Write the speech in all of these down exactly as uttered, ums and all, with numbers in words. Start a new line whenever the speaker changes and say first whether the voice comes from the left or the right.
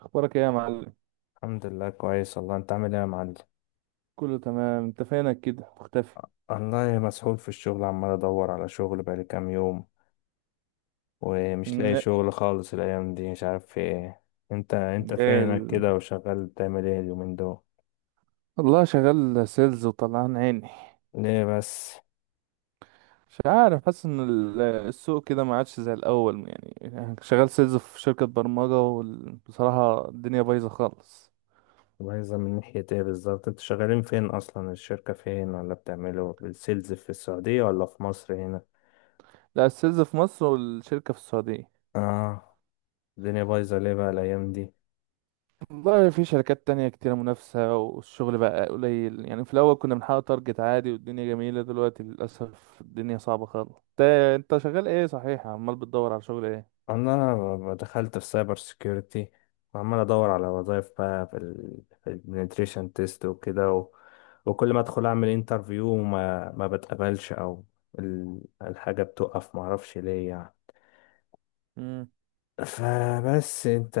right: اخبارك ايه يا معلم؟
left: الحمد لله، كويس والله. انت عامل ايه يا معلم؟
right: كله تمام. انت فينك كده مختفي؟
left: والله مسحول في الشغل، عمال ادور على شغل بقالي كام يوم ومش لاقي
right: لا.
left: شغل خالص الايام دي. مش عارف في ايه. انت انت
right: إيه
left: فينك
right: ال...
left: كده وشغال بتعمل ايه اليومين دول؟
right: والله شغال سيلز وطلعان عيني.
left: ليه بس؟
right: مش عارف، حاسس ان ال- السوق كده ما عادش زي الاول، يعني شغال سيلز في شركة برمجة وبصراحة الدنيا بايظة خالص.
left: مميزة من ناحية ايه بالظبط؟ انتوا شغالين فين اصلا؟ الشركة فين؟ ولا بتعملوا السيلز في السعودية ولا في مصر هنا؟
right: لا، السيلز في مصر والشركة في السعودية.
left: اه. الدنيا بايظة ليه بقى الايام دي؟
right: والله في شركات تانية كتيرة منافسة والشغل بقى قليل، يعني في الأول كنا بنحقق تارجت عادي والدنيا جميلة، دلوقتي للأسف الدنيا صعبة خالص. انت انت شغال ايه صحيح، عمال بتدور على شغل ايه؟
left: انا ب- دخلت في سايبر سيكيورتي، وعمال ادور على وظايف بقى في ال في البنتريشن تيست وكده و... وكل ما ادخل اعمل انترفيو وما ما بتقبلش، او ال- الحاجه بتقف ما اعرفش ليه يعني. فبس انت،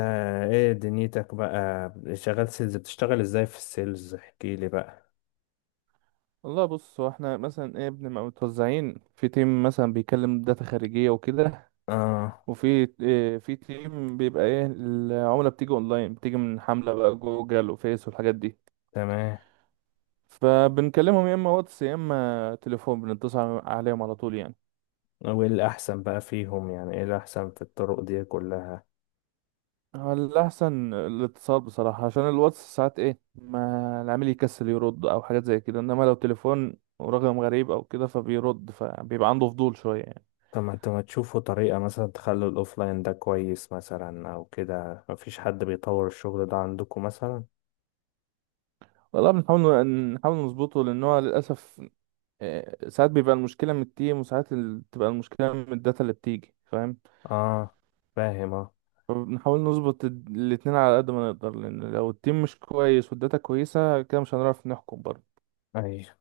left: ايه دنيتك بقى؟ شغال سيلز؟ بتشتغل ازاي في السيلز؟ احكي لي بقى.
right: والله بص، هو احنا مثلا ايه، بنبقى متوزعين في تيم، مثلا بيكلم داتا خارجية وكده،
left: اه.
right: وفي اه في تيم بيبقى ايه العملة، بتيجي اونلاين، بتيجي من حملة بقى جوجل وفيس والحاجات دي.
left: تمام.
right: فبنكلمهم يا اما واتس يا اما تليفون، بنتصل عليهم على طول يعني.
left: وايه الاحسن بقى فيهم؟ يعني ايه الاحسن في الطرق دي كلها؟
right: هو الأحسن الاتصال بصراحة، عشان الواتس ساعات ايه، ما العميل يكسل يرد أو حاجات زي كده، إنما لو تليفون ورقم غريب أو كده فبيرد، فبيبقى عنده فضول شوية يعني.
left: طب ما انتوا ما تشوفوا طريقة مثلا تخلوا الأوفلاين ده كويس مثلا أو كده؟ مفيش حد بيطور الشغل ده عندكم مثلا؟
right: والله بنحاول نحاول نظبطه لأن هو للأسف، آه، ساعات بيبقى المشكلة من التيم وساعات ال- بتبقى المشكلة من الداتا اللي بتيجي، فاهم؟
left: اه، فاهم، اه.
right: فبنحاول نظبط ال- الاتنين على قد ما نقدر، لأن لو التيم مش كويس والداتا كويسة كده مش هنعرف نحكم برضه.
left: أيوة.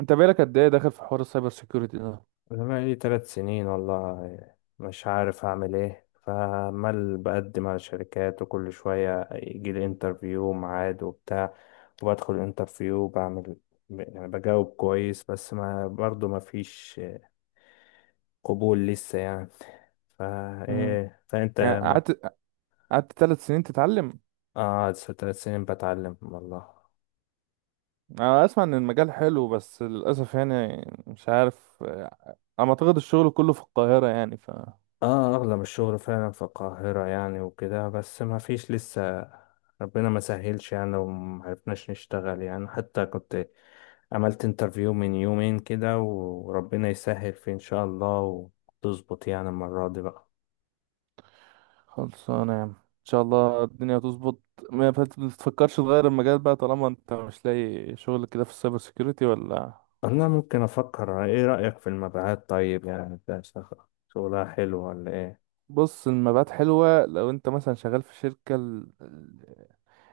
right: انت بقالك قد ايه داخل في حوار السايبر سيكيورتي ده؟
left: أنا بقالي تلات سنين والله مش عارف أعمل إيه، فعمال بقدم على شركات وكل شوية يجيلي انترفيو ميعاد وبتاع، وبدخل الانترفيو بعمل، يعني بجاوب كويس، بس ما برضه مفيش قبول لسه يعني. فا
right: مم.
left: إيه فأنت؟
right: يعني قعدت قعدت ثلاث سنين تتعلم؟
left: قعد ثلاث سنين بتعلم والله.
right: انا اسمع ان المجال حلو بس للاسف، يعني مش عارف آه، انا اعتقد الشغل كله في القاهرة يعني.
left: اه، اغلب الشغل فعلا في القاهرة يعني وكده، بس ما فيش لسه. ربنا ما سهلش يعني ومعرفناش نشتغل يعني. حتى كنت عملت انترفيو من يومين كده، وربنا يسهل فيه ان شاء الله وتظبط يعني المرة دي بقى.
right: خلصانة يا عم، ان شاء الله الدنيا هتظبط. ما فت- ما تفكرش تغير المجال بقى طالما انت مش لاقي شغل كده في السايبر سيكيورتي ولا؟
left: انا ممكن افكر. ايه رأيك في المبيعات طيب؟ يعني ده شغ- شغلها حلو ولا ايه؟
right: بص، المبيعات حلوة لو انت مثلا شغال في شركة، ال- ال-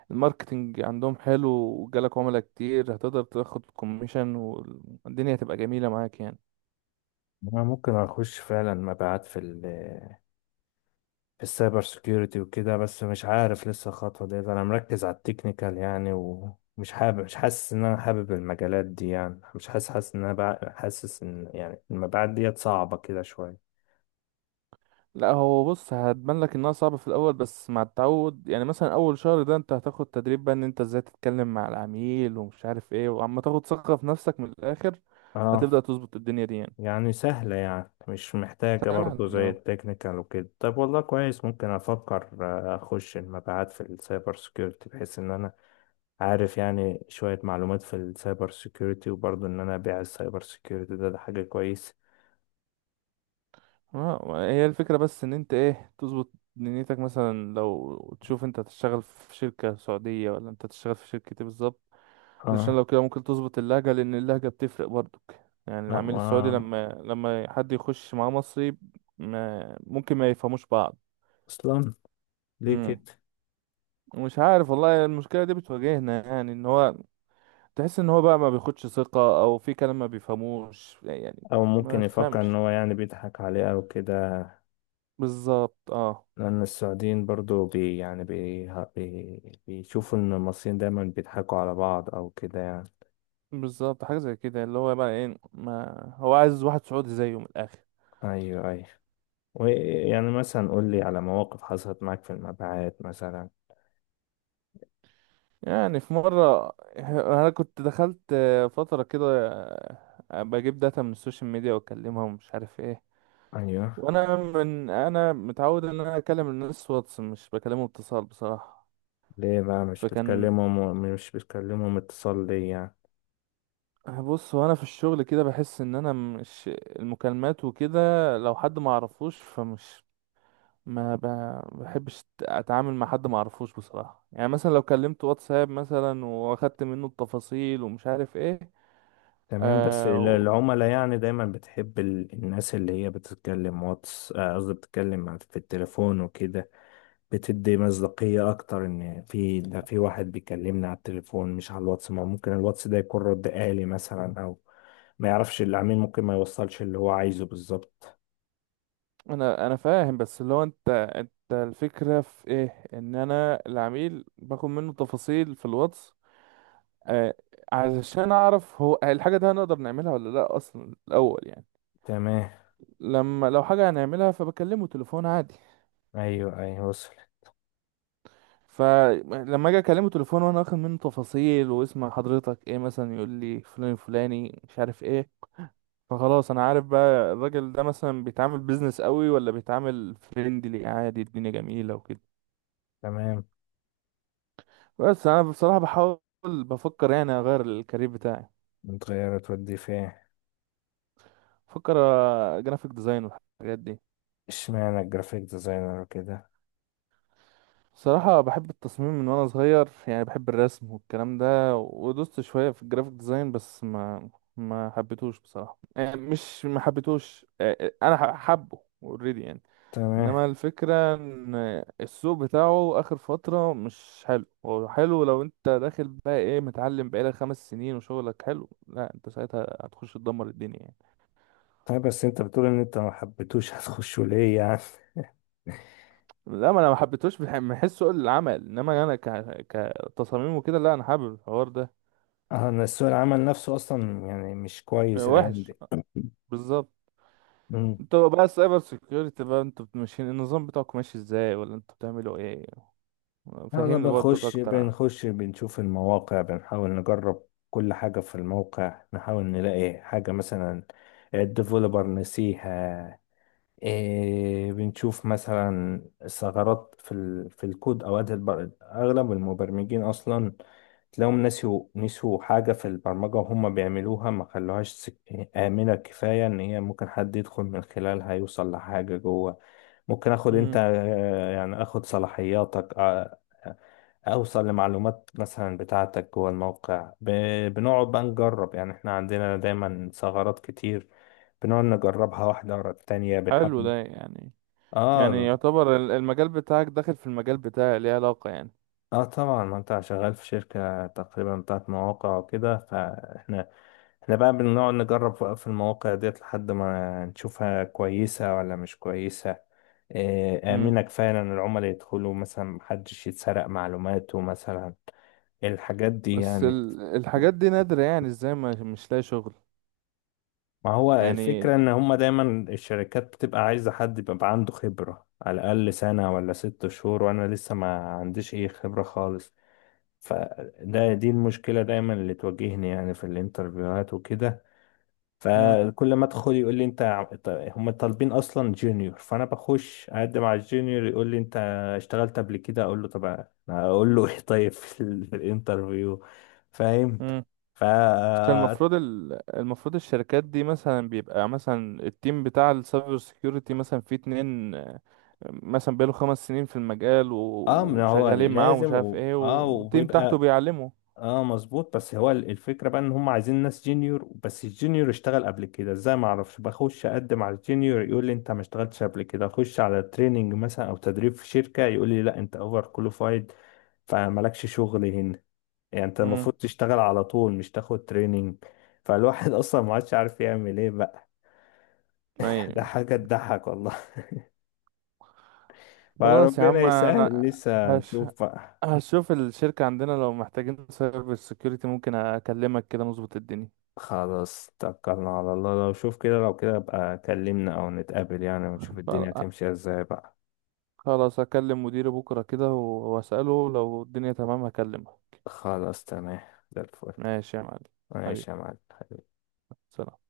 right: الماركتينج عندهم حلو وجالك عملاء كتير، هتقدر تاخد كوميشن والدنيا هتبقى جميلة معاك يعني.
left: انا ممكن اخش فعلا مبيعات في السايبر سيكيورتي وكده، بس مش عارف لسه الخطوة ديت. انا مركز على التكنيكال يعني، ومش حابب مش حاسس ان انا حابب المجالات دي يعني. مش حاسس حاسس ان انا بع- حاسس ان يعني المبيعات ديت صعبة كده شوية.
right: لا، هو بص، هتبان لك انها صعبة في الاول بس مع التعود، يعني مثلا اول شهر ده انت هتاخد تدريب بقى، ان انت ازاي تتكلم مع العميل ومش عارف ايه، وعم تاخد ثقة في نفسك من الاخر. هتبدأ
left: اه.
right: تظبط الدنيا دي يعني.
left: يعني سهلة يعني؟ مش محتاجة
right: طبعا،
left: برضو زي
right: اه.
left: التكنيكال وكده؟ طب والله كويس، ممكن افكر. آه، اخش المبيعات في السايبر سيكيورتي بحيث ان انا عارف يعني شوية معلومات في السايبر سيكيورتي، وبرضو ان انا ابيع السايبر سيكيورتي ده, ده حاجة كويسة.
right: آه، هي الفكرة بس ان انت ايه، تظبط دنيتك، مثلا لو تشوف انت هتشتغل في شركة سعودية ولا انت هتشتغل في شركة ايه بالظبط؟ علشان
left: اه.
right: لو كده ممكن تظبط اللهجة، لان اللهجة بتفرق برضك، يعني العميل السعودي
left: آه،
right: لما لما حد يخش معاه مصري ما ممكن ما يفهموش بعض.
left: اصلا ليه
right: امم
left: كده؟
right: مش عارف والله، المشكلة دي بتواجهنا يعني، ان هو تحس ان هو بقى ما بياخدش ثقة، او في كلام ما بيفهموش يعني.
left: او
right: ما
left: ممكن يفكر ان
right: تفهمش.
left: هو يعني بيضحك عليه او كده.
right: بالظبط، اه.
left: لان السعوديين برضو بي يعني بي بي بيشوفوا ان المصريين دايما بيضحكوا على بعض او كده يعني.
right: بالظبط، حاجة زي كده، اللي هو بقى ايه ما، هو عايز واحد سعودي زيه من الآخر.
left: ايوه، ايوه. ويعني مثلا قول لي على مواقف حصلت معاك في المبيعات مثلا.
right: يعني في مرة أنا كنت دخلت فترة كده بجيب داتا من السوشيال ميديا وأكلمها ومش عارف ايه.
left: ايوه.
right: وأنا من أنا متعود إن أنا أكلم الناس واتس، مش بكلمه اتصال بصراحة.
left: ليه بقى مش
right: فكان،
left: بتكلمهم مش بتكلمهم اتصال ليه يعني؟
right: بص، وأنا في الشغل كده بحس إن أنا مش المكالمات وكده. لو حد ما أعرفوش فمش، ما ب- بحبش اتعامل مع حد ما اعرفوش بصراحه، يعني مثلا لو كلمت واتساب مثلا واخدت منه التفاصيل ومش عارف ايه.
left: تمام. بس
right: آه
left: ال-
right: و-
left: العملاء يعني دايما بتحب ال- الناس اللي هي بتتكلم واتس، آه، قصدي بتتكلم مع- في التليفون وكده. بتدي مصداقية أكتر إن في ده في واحد بيكلمني على التليفون مش على الواتس. ما ممكن الواتس ده يكون رد آلي مثلا أو ما يعرفش العميل، ممكن ما يوصلش اللي هو عايزه بالظبط.
right: انا انا فاهم، بس اللي هو انت انت الفكره في ايه، ان انا العميل باخد منه تفاصيل في الواتس. آه، علشان اعرف هو الحاجه دي هنقدر نعملها ولا لا اصلا الاول يعني.
left: تمام.
right: لما لو حاجه هنعملها فبكلمه تليفون عادي.
left: أيوه، أيوه، وصل.
right: فلما اجي اكلمه تليفون وانا واخد منه تفاصيل واسم حضرتك ايه مثلا، يقول لي فلان فلاني مش عارف ايه. فخلاص انا عارف بقى الراجل ده مثلا بيتعامل بيزنس قوي ولا بيتعامل فريندلي عادي، الدنيا جميلة وكده.
left: تمام.
right: بس انا بصراحة بحاول، بفكر يعني اغير الكارير بتاعي.
left: متغيرة تودي فين؟
right: بفكر جرافيك ديزاين والحاجات دي.
left: اشمعنى الجرافيك ديزاينر كده؟
right: صراحة بحب التصميم من وأنا صغير، يعني بحب الرسم والكلام ده، ودوست شوية في الجرافيك ديزاين بس ما ما حبيتهوش بصراحة. يعني مش ما حبيتهوش، آه، آه، أنا ح- حبه اوريدي يعني.
left: تمام.
right: إنما الفكرة إن السوق بتاعه آخر فترة مش حلو، هو حلو لو أنت داخل بقى إيه، متعلم بقالك خمس سنين وشغلك حلو، لا أنت ساعتها هتخش تدمر الدنيا يعني.
left: طيب بس أنت بتقول إن أنت ما حبيتوش هتخشه ليه يعني؟
right: لا، ما أنا ما حبيتهوش بح- من حيث سوق العمل، إنما أنا ك... كتصاميم وكده لا أنا حابب الحوار ده.
left: أه، إن سوق العمل نفسه أصلا يعني مش
right: آه،
left: كويس الأيام
right: وحش بالظبط.
left: دي.
right: انتوا بقى السايبر سيكيورتي بقى، انتوا ماشيين النظام بتاعكم ماشي ازاي، ولا انتوا بتعملوا ايه؟
left: انا
right: فهمني برضك
left: بنخش
right: اكتر عن.
left: بنخش بنشوف المواقع، بنحاول نجرب كل حاجة في الموقع، نحاول نلاقي حاجة مثلا الديفلوبر نسيها. إيه، بنشوف مثلا ثغرات في ال... في الكود. اوقات البر... اغلب المبرمجين اصلا تلاقيهم نسيوا نسيوا حاجة في البرمجة وهم بيعملوها، ما خلوهاش سك... آمنة كفاية. ان هي ممكن حد يدخل من خلالها يوصل لحاجة جوه. ممكن اخد انت،
right: امم
left: آه، يعني اخد صلاحياتك، آه، اوصل لمعلومات مثلا بتاعتك جوه الموقع ب... بنقعد بقى نجرب يعني. احنا عندنا دايما ثغرات كتير بنقعد نجربها واحدة ورا التانية،
right: حلو
left: بنحب.
right: ده يعني، يعني
left: اه.
right: يعتبر ال- المجال بتاعك داخل في المجال بتاعي، ليه علاقة يعني.
left: اه، طبعا، ما انت شغال في شركة تقريبا بتاعت مواقع وكده، فاحنا احنا بقى بنقعد نجرب في المواقع ديت لحد ما نشوفها كويسة ولا مش كويسة. آه،
right: امم
left: آمنة كفاية إن العملاء يدخلوا مثلا محدش يتسرق معلوماته مثلا. الحاجات دي
right: بس
left: يعني.
right: ال... الحاجات دي نادرة يعني، ازاي ما مش لاقي شغل
left: ما هو
right: يعني.
left: الفكرة إن هما دايما الشركات بتبقى عايزة حد يبقى عنده خبرة على الأقل سنة ولا ست شهور، وأنا لسه ما عنديش أي خبرة خالص. فده دي المشكلة دايما اللي تواجهني يعني في الانترفيوهات وكده. فكل ما أدخل يقول لي أنت، ع- ط- هما طالبين أصلا جونيور. فأنا بخش أقدم على الجونيور يقول لي أنت اشتغلت قبل كده؟ أقول له طب أنا أقول له إيه طيب في ال- في الانترفيو؟ فاهم؟
right: امم
left: ف،
right: بس المفروض، ال... المفروض الشركات دي مثلا بيبقى، مثلا التيم بتاع السايبر سيكيورتي مثلا فيه اتنين، آه، مثلا بقاله خمس سنين في المجال و...
left: اه، ما هو
right: وشغالين معاه ومش
left: لازم
right: عارف
left: و...
right: ايه،
left: اه
right: والتيم تحته
left: وبيبقى،
right: بيعلمه.
left: اه، مظبوط. بس هو ال- الفكرة بقى ان هم عايزين ناس جينيور، بس الجينيور اشتغل قبل كده ازاي ما اعرفش. بخش اقدم على الجينيور يقول لي انت ما اشتغلتش قبل كده. اخش على تريننج مثلا او تدريب في شركة يقول لي لا، انت اوفر كواليفايد فمالكش شغل هنا. يعني انت
right: امم.
left: المفروض تشتغل على طول مش تاخد تريننج. فالواحد اصلا ما عادش عارف يعمل ايه بقى.
right: اي.
left: ده حاجة تضحك والله.
right: خلاص يا
left: فربنا
right: عم،
left: يسهل،
right: انا
left: لسه
right: هش...
left: هنشوف بقى.
right: هشوف الشركة عندنا لو محتاجين سايبر سيكيورتي ممكن اكلمك كده نظبط الدنيا.
left: خلاص، توكلنا على الله. لو شوف كده، لو كده بقى كلمنا او نتقابل يعني ونشوف الدنيا
right: خل-
left: هتمشي ازاي بقى.
right: خلاص هكلم مديري بكرة كده و- واسأله لو الدنيا تمام هكلمه.
left: خلاص، تمام. زي الفل.
right: ماشي يا معلم. حبيبي،
left: ماشي يا معلم.
right: سلام.